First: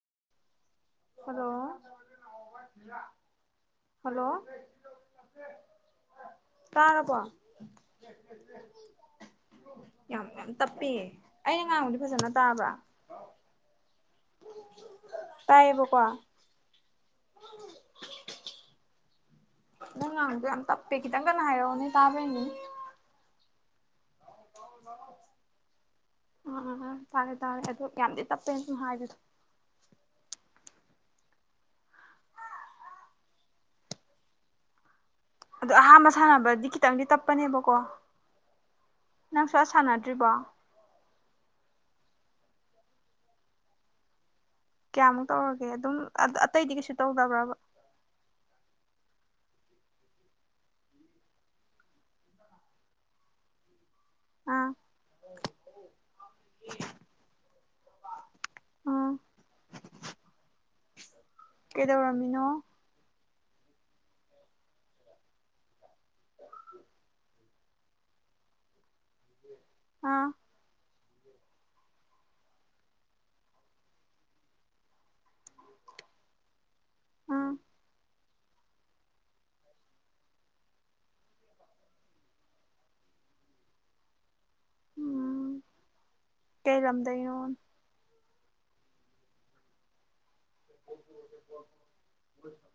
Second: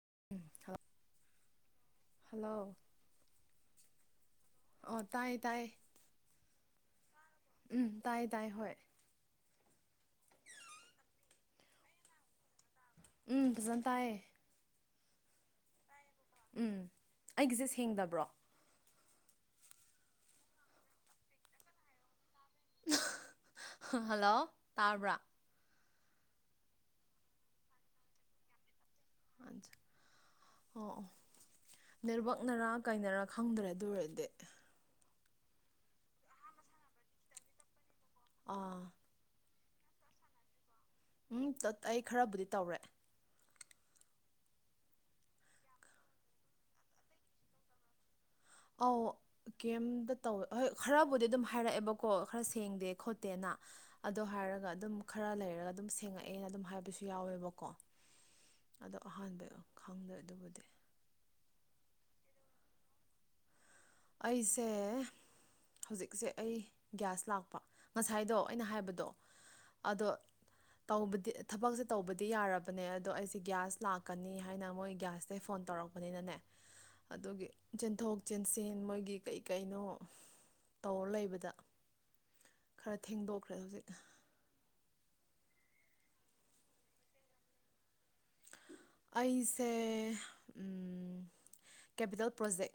[inaudible] hello hello ꯑꯧ ꯇꯥꯏꯌꯦ ꯇꯥꯏꯌꯦ ꯇꯥꯔꯕꯣ ꯇꯥꯏ ꯍꯣꯏ ꯌꯥꯝ ꯌꯥꯝ ꯇꯞꯄꯤ ꯑꯩꯅ ꯉꯥꯡꯕꯗꯤ ꯐꯖꯅ ꯇꯥꯕ꯭ꯔꯥ ꯎꯝ ꯐꯥꯖ ꯇꯥꯏꯌꯦ ꯇꯥꯏꯌꯦꯕ ꯀꯣ ꯎꯝ ꯑꯩꯒꯤꯁꯦ ꯁꯦꯡꯗꯕ꯭ꯔꯣ ꯅꯪ ꯉꯥꯡꯕꯁꯤ ꯌꯥꯝ ꯇꯞꯄꯦ ꯀꯈꯤꯇꯪ ꯀꯟꯅꯥ ꯍꯥꯏꯔꯛ ꯑꯣꯅꯦ ꯇꯥꯕ꯭ꯔꯌꯦꯡꯒꯦꯅꯦ ꯍꯜꯂꯣ ꯇꯥꯔꯕ꯭ꯔꯥ ꯎꯝ ꯇꯥꯔꯦ ꯇꯥꯔꯦ ꯑꯗꯨ ꯌꯥꯝꯗꯤ ꯇꯞꯄꯦꯅ ꯁꯝ ꯍꯥꯏꯗꯤ ꯑꯁꯨ ꯑꯣ ꯅꯦꯠꯋꯥꯛꯅꯔꯥ ꯀꯥꯏꯅꯔꯥ ꯈꯪꯗ꯭ꯔꯦ ꯑꯗꯨ ꯑꯣꯏꯔꯗꯤ ꯑꯗꯣ ꯑꯍꯥꯟꯕ ꯁꯥꯟꯅꯕꯗꯤ ꯈꯤꯇꯪꯗꯤ ꯇꯞꯄꯅꯦꯕꯀꯣ ꯑꯥ ꯅꯪ ꯁꯨꯛꯁꯥꯟ ꯁꯥꯟꯅꯗ꯭ꯔꯤꯕꯣ ꯎꯝ ꯑꯩ ꯈꯔꯕꯨꯗꯤ ꯇꯧꯔꯦ ꯀꯌꯥꯃꯨꯛ ꯇꯧꯔꯒꯦ ꯑꯗꯨꯝ ꯑꯇꯩꯗꯤ ꯀꯩꯁꯨ ꯇꯧꯗꯕ꯭ꯔꯕ ꯑꯧ ꯀꯦꯝꯝꯇ ꯇꯧꯋꯦ ꯍꯣꯏ ꯈꯔꯕꯨꯗꯤ ꯑꯗꯨꯝ ꯍꯥꯏꯔꯛꯑꯦꯕꯀꯣ ꯈꯔ ꯁꯦꯡꯗꯦ ꯈꯣꯠꯇꯦꯅ ꯑꯗꯣ ꯑꯥ ꯍꯥꯏꯔꯒ ꯑꯗꯨꯝ ꯈꯔ ꯂꯩꯔꯒ ꯑꯗꯨꯝ ꯁꯦꯡꯉꯛꯑꯦꯅ ꯑꯗꯨꯝ ꯍꯥꯏꯕꯁꯨ ꯌꯥꯎꯋꯦꯕꯀꯣ ꯑꯗꯣ ꯑꯥ ꯑꯍꯥꯟꯕ ꯈꯪꯗꯣꯏ ꯑꯗꯨꯕꯨꯗꯤ ꯀꯩꯗꯧꯔꯝꯂꯤꯅꯣ ꯑꯩꯁꯦ ꯍꯧꯖꯤꯛꯁꯦ ꯑꯩ ꯒ꯭ꯌꯥꯁ ꯂꯥꯛꯄ ꯉꯁꯥꯏꯗꯣ ꯑꯩꯅ ꯍꯥꯏꯕꯗꯣ ꯑꯗꯣ ꯑꯥ ꯇꯧꯕꯗꯤ ꯊꯕꯛꯁꯦ ꯇꯧꯕꯗꯤ ꯌꯥꯔꯕꯅꯦ ꯑꯗꯣ ꯑꯩꯁꯦ ꯒ꯭ꯌꯥꯁ ꯂꯥꯛꯀꯅꯤ ꯍꯥꯏꯅ ꯃꯣꯏ ꯒ꯭ꯌꯥꯁꯇꯩ ꯐꯣꯟ ꯇꯧꯔꯛꯄ ꯇꯨꯕꯅꯤꯅꯅꯦ ꯑꯗꯨꯒꯤ ꯑꯥ ꯆꯦꯟꯊꯣꯛ ꯆꯦꯟꯁꯤꯟ ꯆꯦꯟ ꯃꯣꯏꯒꯤ ꯀꯩ ꯀꯩꯅꯣ ꯇꯧꯔ ꯂꯩꯕꯗ ꯈꯔ ꯊꯦꯡꯗꯣꯛꯈ꯭ꯔꯦ ꯍꯧꯖꯤꯛ ꯎꯝ ꯀꯩ ꯂꯝꯗꯩꯅꯣ ꯑꯩꯁꯦ ꯀꯦꯄꯤꯇꯦꯜ ꯄ꯭ꯔꯣꯖꯦꯛ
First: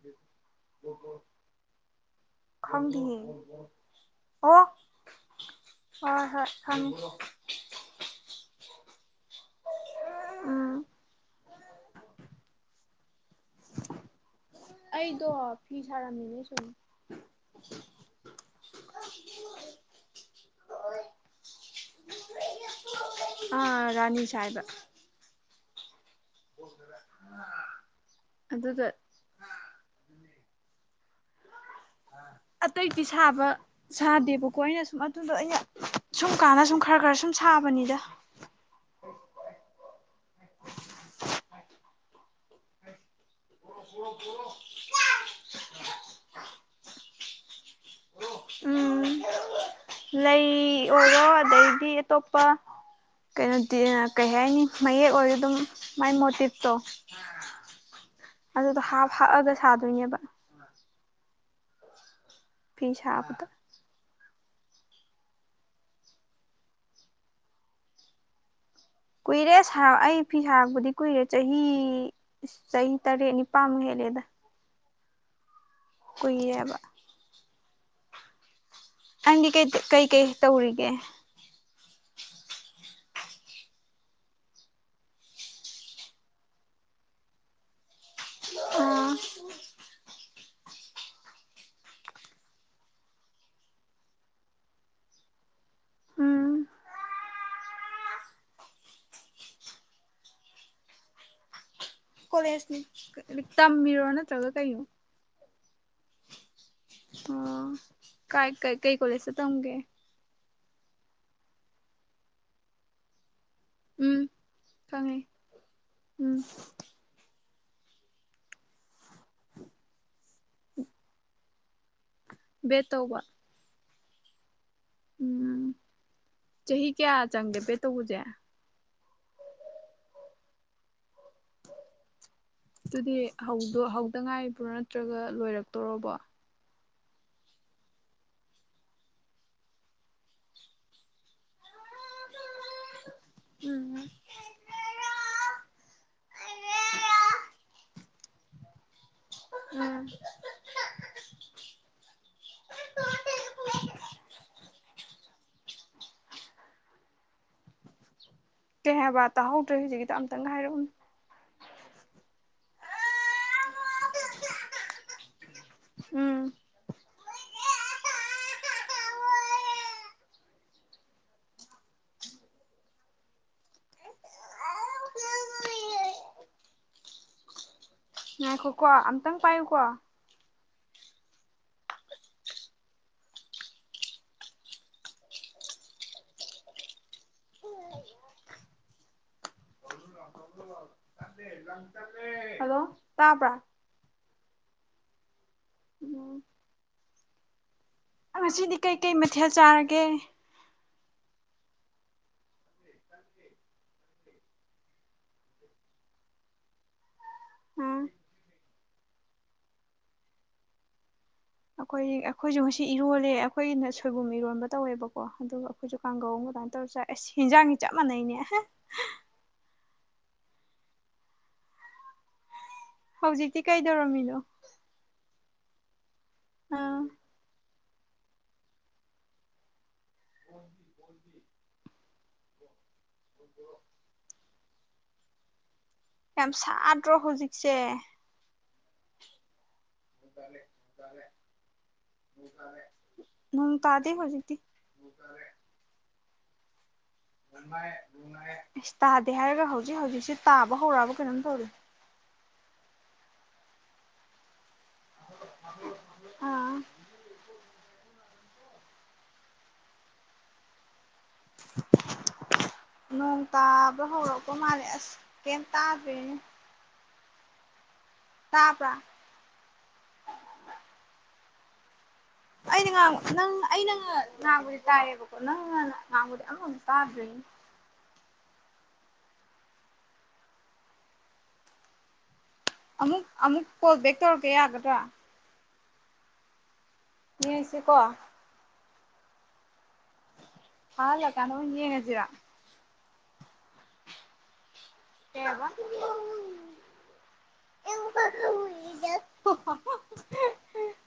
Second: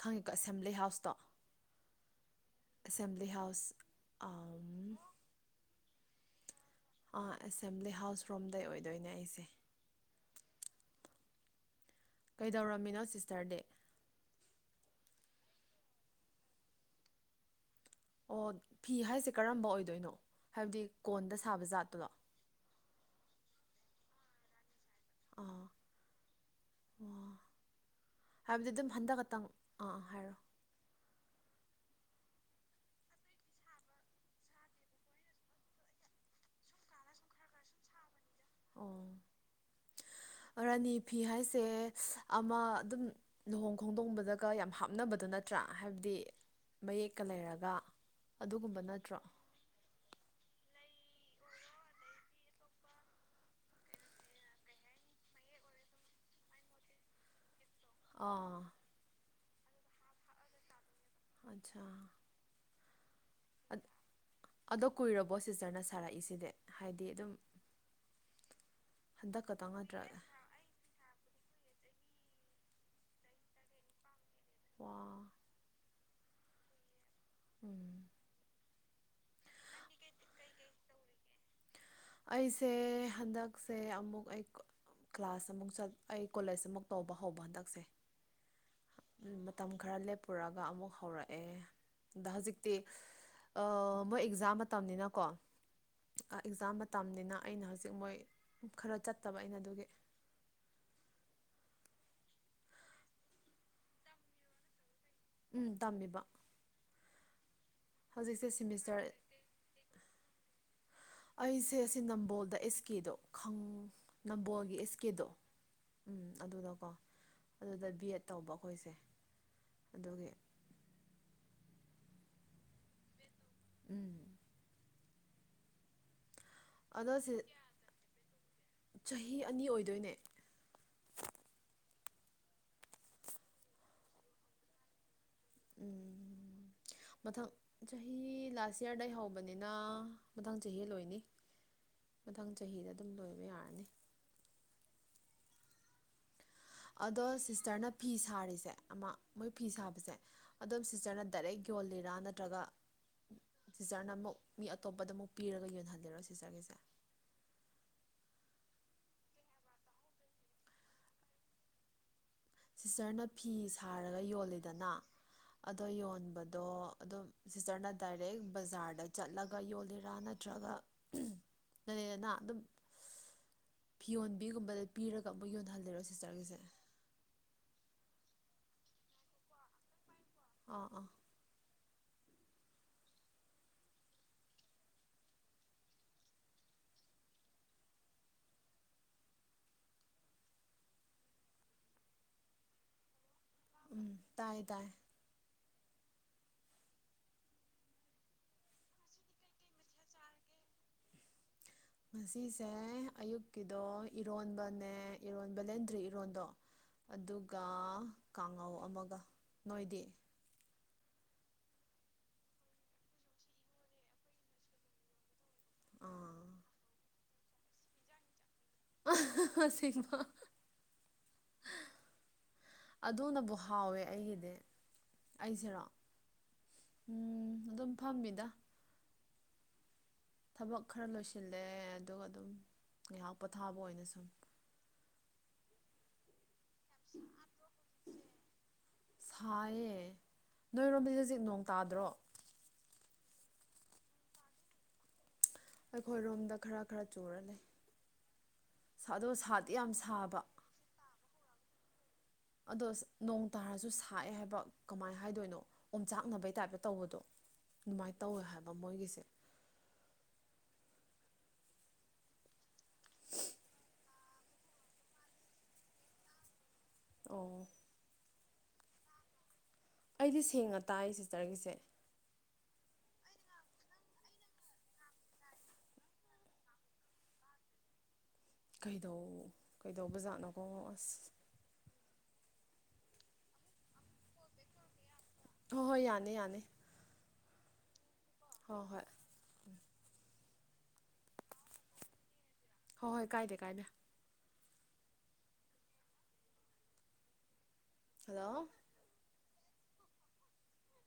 ꯈꯪꯉꯤꯀꯣ ꯑꯦꯁꯦꯝꯕ꯭ꯂꯤ ꯍꯥꯎꯁꯇꯣ ꯈꯪꯗꯤꯌꯦ ꯑꯦꯁꯦꯝꯕ꯭ꯂꯤ ꯍꯥꯎꯁ ꯑꯣ ꯍꯣꯏ ꯍꯣꯏ ꯈꯪꯉꯦ ꯑꯥ ꯑꯦꯁꯦꯝꯕ꯭ꯂꯤ ꯍꯥꯎꯁ ꯔꯣꯝꯗꯩ ꯑꯣꯏꯗꯣꯏꯅꯦ ꯑꯩꯁꯦ ꯎꯝ ꯀꯩꯗꯧꯔꯝꯃꯤꯅꯣ ꯁꯤꯁꯇꯔꯗꯤ ꯑꯩꯗꯣ ꯐꯤ ꯁꯥꯔꯝꯃꯤꯅꯦ ꯁꯨꯝ ꯑꯣ ꯐꯤ ꯍꯥꯏꯁꯦ ꯀꯔꯝꯕ ꯑꯣꯏꯗꯣꯏꯅꯣ ꯍꯥꯏꯕꯗꯤ ꯀꯣꯟꯗ ꯁꯥꯕ ꯖꯥꯠꯇꯨꯔꯣ ꯑꯥ ꯔꯥꯅꯤ ꯁꯥꯏꯕ ꯑꯥ ꯑꯣ ꯍꯥꯏꯕꯗꯤ ꯑꯗꯨꯝ ꯑꯗꯨꯗ ꯍꯟꯗꯛ ꯈꯛꯇꯪ ꯑꯥ ꯍꯥꯏꯔꯛꯑꯣ ꯑꯥ ꯑꯇꯩꯗꯤ ꯁꯥꯕ ꯁꯥꯗꯦꯕꯀꯣ ꯑꯩꯅ ꯁꯨꯝ ꯑꯗꯨꯗꯣ ꯑꯩꯅ ꯁꯨꯝ ꯀꯥꯟꯗ ꯁꯨꯝ ꯈꯔ ꯈꯔ ꯁꯨꯝ ꯁꯥ ꯁꯥꯕꯅꯤꯗ ꯑꯣ ꯔꯥꯅꯤ ꯐꯤ ꯍꯥꯏꯁꯦ ꯑꯃ ꯑꯗꯨꯝ ꯂꯨꯍꯣꯡ ꯈꯣꯡꯗꯣꯡꯕꯗꯒ ꯌꯥꯝ ꯍꯥꯞꯅꯕꯗ ꯅꯠꯇ꯭ꯔꯥ ꯍꯥꯏꯕꯗꯤ ꯃꯌꯦꯛꯀ ꯂꯩꯔꯒ ꯑꯗꯨꯒꯨꯝꯕ ꯎꯝ ꯅꯠꯇ꯭ꯔꯣ ꯂꯩ ꯑꯣꯏꯔꯣ ꯑꯗꯩꯗꯤ ꯑꯇꯣꯞꯄ ꯀꯩꯅꯣꯗꯤ ꯀꯩ ꯍꯥꯏꯅꯤ ꯃꯌꯦꯛ ꯑꯣꯏꯔ ꯑꯗꯨꯝ ꯃꯥꯏ ꯃꯣꯇꯤꯞꯇꯣ ꯑꯥ ꯑꯗꯨꯗꯣ ꯍꯥꯞ ꯍꯛꯑꯒ ꯁꯥꯗꯣꯏꯅꯦꯕ ꯑꯆꯥ ꯐꯤ ꯁꯥꯥꯕ ꯑꯗ ꯑꯗꯣ ꯀꯨꯏꯔꯕꯣ ꯁꯤꯁꯇꯔꯅ ꯁꯥꯔꯛꯏꯁꯤꯗꯤ ꯍꯥꯏꯗꯤ ꯑꯗꯨꯝ ꯍꯟꯗꯛ ꯀꯨꯏꯔꯦ ꯈꯛꯇꯪ ꯁꯥ ꯅꯠꯇ꯭ꯔꯒ ꯑꯩ ꯐꯤ ꯁꯥꯔꯛꯄꯗꯤ ꯀꯨꯏꯔꯦ ꯆꯍꯤ ꯆꯍꯤ ꯇꯔꯦꯠ ꯅꯤꯄꯥꯥꯟꯃꯨꯛ ꯍꯦꯜꯂꯦꯗ ꯋꯥ ꯀꯨꯏꯔꯦꯕ ꯎꯝ ꯅꯪꯗꯤ ꯀꯩ ꯀꯩ ꯀꯩ ꯇꯧꯔꯤꯒꯦ ꯑꯩꯁꯦ ꯍꯟꯗꯛꯁꯦ ꯑꯃꯨꯛ ꯑꯩ ꯀ꯭ꯂꯥꯁ ꯑꯃꯨꯛ ꯑꯩ ꯀꯣꯂꯦꯖ ꯑꯃꯨꯛ ꯇꯧꯕ ꯍꯧꯕ ꯍꯟꯗꯛꯁꯦ ꯑꯥ ꯎꯝ ꯃꯇꯝ ꯈꯔ ꯂꯦꯞꯄꯨꯔꯒ ꯑꯃꯨꯛ ꯍꯧꯔꯛꯑꯦ ꯑꯗ ꯍꯧꯖꯤꯛꯇꯤ ꯑꯥ ꯃꯣꯏ ꯑꯦꯛꯖꯥꯝ ꯃꯇꯝꯅꯤꯅ ꯀꯣ ꯑꯥ ꯎꯝ ꯑꯦꯛꯖꯥꯝ ꯃ ꯇꯝꯅꯤꯅ ꯑꯩꯅ ꯍꯧꯖꯤꯛ ꯃꯣꯏ ꯈꯔ ꯆꯠꯇꯕ ꯑꯩꯅ ꯑꯗꯨꯒꯤ ꯀꯣꯂꯦꯖꯇꯤ ꯇꯝꯃꯤꯔꯣ ꯅꯠꯇ꯭ꯔꯒ ꯀꯩꯅꯣ ꯎꯝ ꯇꯝꯃꯤꯕ ꯑꯣ ꯀꯥꯏ ꯍꯧꯖꯤꯛꯁꯦ ꯀꯩ ꯀꯩ ꯁꯤꯃꯤꯁꯇꯔ ꯀꯣꯂꯦꯖꯇ ꯇꯝꯒꯦ ꯑꯩꯁꯦ ꯑꯁꯤ ꯅꯝꯕꯣꯜꯗ ꯑꯦꯁ ꯀꯦꯗꯣ ꯈꯪ ꯎꯝ ꯅꯝꯕꯣꯜꯒꯤ ꯑꯦꯁ ꯈꯪꯉꯦ ꯀꯦꯗꯣ ꯎꯝ ꯑꯗꯨꯗꯀꯣ ꯑꯗꯨꯗ ꯕꯤ ꯑꯦꯗ ꯇꯧꯕ ꯑꯩꯈꯣꯏꯁꯦ ꯑꯗꯨꯒꯤ [inaudible] ꯕꯦꯗ ꯇꯧꯕ ꯎꯝ ꯎꯝ ꯆꯍꯤ ꯑꯗꯣ ꯀꯌꯥ ꯁꯤ ꯆꯪꯒꯦ ꯕꯦꯗ ꯇꯧꯕꯖꯦ ꯆꯍꯤ ꯑꯅꯤ ꯑꯣꯏꯗꯣꯏꯅꯦ ꯑꯗꯨꯗꯤ ꯍꯧꯗꯣ ꯍꯧꯗ ꯉꯥꯏꯔꯤꯕ꯭ꯔꯣ ꯅꯠꯇ꯭ꯔꯒ ꯂꯣꯏꯔꯛꯇꯣꯔꯕꯣ ꯎꯝ ꯃꯊꯪ ꯆꯍꯤ ꯂꯥꯁ ꯌꯥꯔꯗꯩ ꯍꯧꯕꯅꯦꯅꯥ ꯃꯊꯪ ꯆꯍꯤꯗ ꯂꯣꯏꯅꯤ [unintelligible] ꯃꯊꯪ ꯆꯍꯤꯗ ꯑꯗꯨꯝ ꯂꯣꯏꯕ ꯌꯥꯔꯅꯤ ꯎꯝ ꯑꯗꯣ ꯁꯤꯁꯇꯔꯅ ꯐꯤ ꯁꯥꯔꯤꯁꯦ ꯑꯃ ꯃꯣꯏ ꯐꯤ ꯎꯝ ꯁꯥꯕꯁꯦ ꯑꯗꯨꯝ ꯁꯤꯁꯇꯔꯅ ꯗꯥꯏꯔꯦꯛ ꯌꯣꯜꯂꯤꯔꯥ ꯅꯠꯇ꯭ꯔꯒ ꯁꯤꯁꯇꯔꯅ ꯑꯃꯨꯛ ꯃꯤ ꯑꯇꯣꯞꯄꯗ ꯃꯨꯛ ꯄꯤꯔꯒ ꯌꯣꯟꯍꯟꯂꯤꯔꯣ ꯁꯤꯁꯇꯔꯒꯤꯁꯦ ꯀꯩ ꯍꯥꯏꯕ ꯇꯥꯍꯧꯗ꯭ꯔꯦ ꯍꯧꯖꯤꯛꯀꯤꯗꯣ ꯑꯝꯇꯪꯒ ꯍꯥꯏꯔꯛꯎꯅꯦ ꯁꯤꯁꯇꯔꯅ ꯐꯤ ꯁꯥꯔꯒ ꯌꯣꯜꯂꯤꯗꯅꯥ ꯑꯗꯣ ꯎꯝ ꯌꯣꯟꯕꯗꯣ ꯑꯗꯨꯝ ꯁꯤꯁꯇꯔꯅ ꯗꯥꯏꯔꯦꯛ ꯕꯖꯥꯔꯗ ꯆꯠꯂꯒ ꯌꯣꯜꯂꯤꯔꯥ ꯅꯠꯇ꯭ꯔꯒ ꯂꯩꯔꯑꯦꯅꯥ ꯑꯗꯨꯝ ꯐꯤ ꯌꯣꯟꯕꯤꯒꯨꯝꯕꯗ ꯄꯤꯔꯒ ꯑꯃꯨꯛ ꯌꯣꯟꯍꯜꯂꯤꯔꯣ ꯁꯤꯁꯇꯔꯒꯤꯁꯦ ꯉꯥꯏꯈꯣꯀꯣ ꯑꯝꯇꯪ ꯄꯥꯏꯌꯨꯀꯣ ꯑꯥ ꯑꯥ ꯇꯥꯕ꯭ꯔ ꯎꯝ ꯇꯥꯏꯌꯦ ꯇꯥꯏꯌꯦ ꯎꯝ ꯉꯁꯤꯗꯤ ꯀꯩꯀꯩ ꯃꯊꯦꯜ ꯆꯥꯔꯒꯦ ꯉꯁꯤꯁꯦ ꯑꯌꯨꯛꯀꯤꯗꯣ ꯏꯔꯣꯟꯕꯅꯦ ꯏꯔꯣꯟꯕ ꯕꯦꯂꯦꯟꯗ꯭ꯔꯤ ꯏꯔꯣꯟꯗꯣ ꯑꯗꯨꯒ ꯎꯝ ꯀꯥꯡꯉꯧ ꯑꯃꯒ ꯅꯣꯏꯗꯤ [inaudible] ꯑꯈꯣꯏ ꯑꯈꯣꯏꯖꯨ ꯉꯁꯤ ꯏꯔꯣꯜꯂꯦ ꯑꯈꯣꯏꯒꯤꯅꯥ ꯁꯣꯏꯕꯨꯝ ꯏꯔꯣꯟꯕ ꯇꯧꯋꯦꯕꯀꯣ ꯑꯗꯨꯒ ꯑꯈꯣꯏꯖꯨ ꯀꯥꯡꯒꯧ ꯑꯥ ꯑꯃ ꯑꯗꯨꯃꯥꯏꯅ ꯇꯧꯔ ꯆꯥꯏ ꯑꯁ ꯍꯦꯟꯖꯥꯡꯗꯤ ꯆꯞ ꯃꯥꯟꯅꯩꯅꯦ ꯑꯦꯍꯦ ꯑꯍ ꯍ ꯍ ꯁꯦꯡꯕꯥ ꯑꯗꯨꯅꯕꯨ ꯍꯧꯖꯤꯛꯇꯤ ꯍꯥꯎꯋꯦ ꯀꯩꯗꯧꯔꯝꯃꯤꯅꯣ ꯑꯩꯒꯤꯗꯤ ꯑꯩꯁꯦꯔꯣ ꯑꯥ ꯐꯝꯃꯤꯗꯥ ꯊꯕꯛ ꯈꯔ ꯂꯣꯏꯁꯤꯜꯂꯦ ꯑꯗꯨꯒ ꯑꯗꯨꯝ ꯉꯥꯏꯍꯥꯛ ꯄꯣꯊꯥꯕ ꯑꯣꯏꯅ ꯁꯨꯝ ꯌꯥꯝ ꯁꯥꯗ꯭ꯔꯣ ꯍꯧꯖꯤꯛꯁꯦ ꯁꯥꯏꯌꯦ ꯅꯣꯏꯔꯣꯝꯗꯗꯤ ꯖꯤꯛ ꯅꯣꯡ ꯇꯥꯗ꯭ꯔꯣ ꯅꯣꯡ ꯇꯥꯗꯦ ꯍꯧꯖꯤꯛꯇꯤ ꯈꯣꯏꯔꯣꯝꯗ ꯈꯔ ꯈꯔ ꯆꯨꯔ ꯂꯩ ꯑꯁ ꯑꯗꯣ ꯇꯥꯗꯦ ꯍꯥꯏꯔꯒ ꯁꯥꯗꯤ ꯌꯥꯝ ꯍꯧꯖꯤꯛ ꯁꯥꯕ ꯍꯧꯖꯤꯛꯁꯤ ꯇꯥꯕ ꯍꯧꯔꯛꯑꯕ ꯀꯅꯣꯝ ꯇꯧꯔꯦ ꯑꯗꯣ ꯅꯣꯡ ꯇꯥꯔꯖꯨ ꯁꯥꯏꯑꯦ ꯍꯥꯏꯕ ꯀꯃꯥꯏ ꯍꯥꯏꯗꯣꯏꯅꯣ ꯑꯣꯝꯆꯥꯛꯅꯕꯩ ꯑꯥ ꯇꯥꯏꯞꯇ ꯇꯧꯕꯗꯣ ꯑꯗꯨꯃꯥꯏ ꯇꯧꯋꯦ ꯍꯥꯏꯕ ꯃꯣꯏꯒꯤꯁꯦ [inaudible] ꯅꯣꯡ ꯇꯥꯕ ꯍꯧꯔꯛꯄ ꯃꯥꯜꯂꯦ ꯑꯁ ꯀꯩꯝ ꯇꯥꯗ꯭ꯔꯦꯅꯦ ꯑꯣ ꯇꯥꯕ꯭ꯔꯥ ꯑꯩꯗꯤ ꯁꯦꯡꯅ ꯇꯥꯏꯌꯦ ꯁꯤꯁꯇꯔꯒꯤꯁꯦ ꯑꯩꯅ ꯉꯥꯡꯕ ꯅꯪ ꯑꯩꯅ ꯉꯥ ꯉꯥꯡꯕꯗꯤ ꯇꯥꯏꯌꯦꯕꯀꯣ ꯅꯪꯅ ꯉꯥꯡꯕꯗꯤ ꯑꯃꯕꯥꯎ ꯇꯥꯗ꯭ꯔꯦꯅꯦ ꯀꯩꯗꯧ ꯀꯩꯗꯧꯕꯖꯥꯠꯅꯣꯀꯣ ꯑꯁ ꯑꯃꯨꯛ ꯑꯃꯨꯛ ꯀꯣꯜ ꯕꯦꯛ ꯇꯧꯔꯛꯀꯦ ꯌꯥꯒꯗ꯭ꯔꯥ ꯍꯣꯏ ꯍꯣꯏ ꯌꯥꯅꯤ ꯌꯥꯅꯤ ꯌꯦꯡꯁꯦ ꯀꯣ ꯍꯣꯏ ꯍꯣꯏ ꯎꯝ ꯊꯥꯍꯜꯂꯛ ꯑꯀꯥꯟꯗ ꯑꯣꯏꯅ ꯌꯦꯡꯃꯁꯤꯔ ꯍꯣ ꯍꯣꯏ ꯀꯥꯏꯗꯦ ꯀꯥꯏꯗ ꯀꯩꯑꯕ ꯍꯜꯂꯣ ꯍꯥ ꯍꯥ ꯍꯥ [inaudible]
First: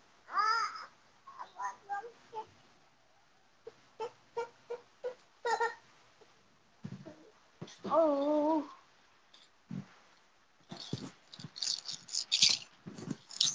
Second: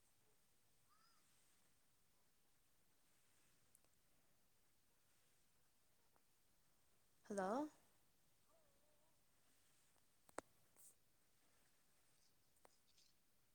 ꯍꯜꯂꯣ ꯑꯣꯑꯣ [inaudible]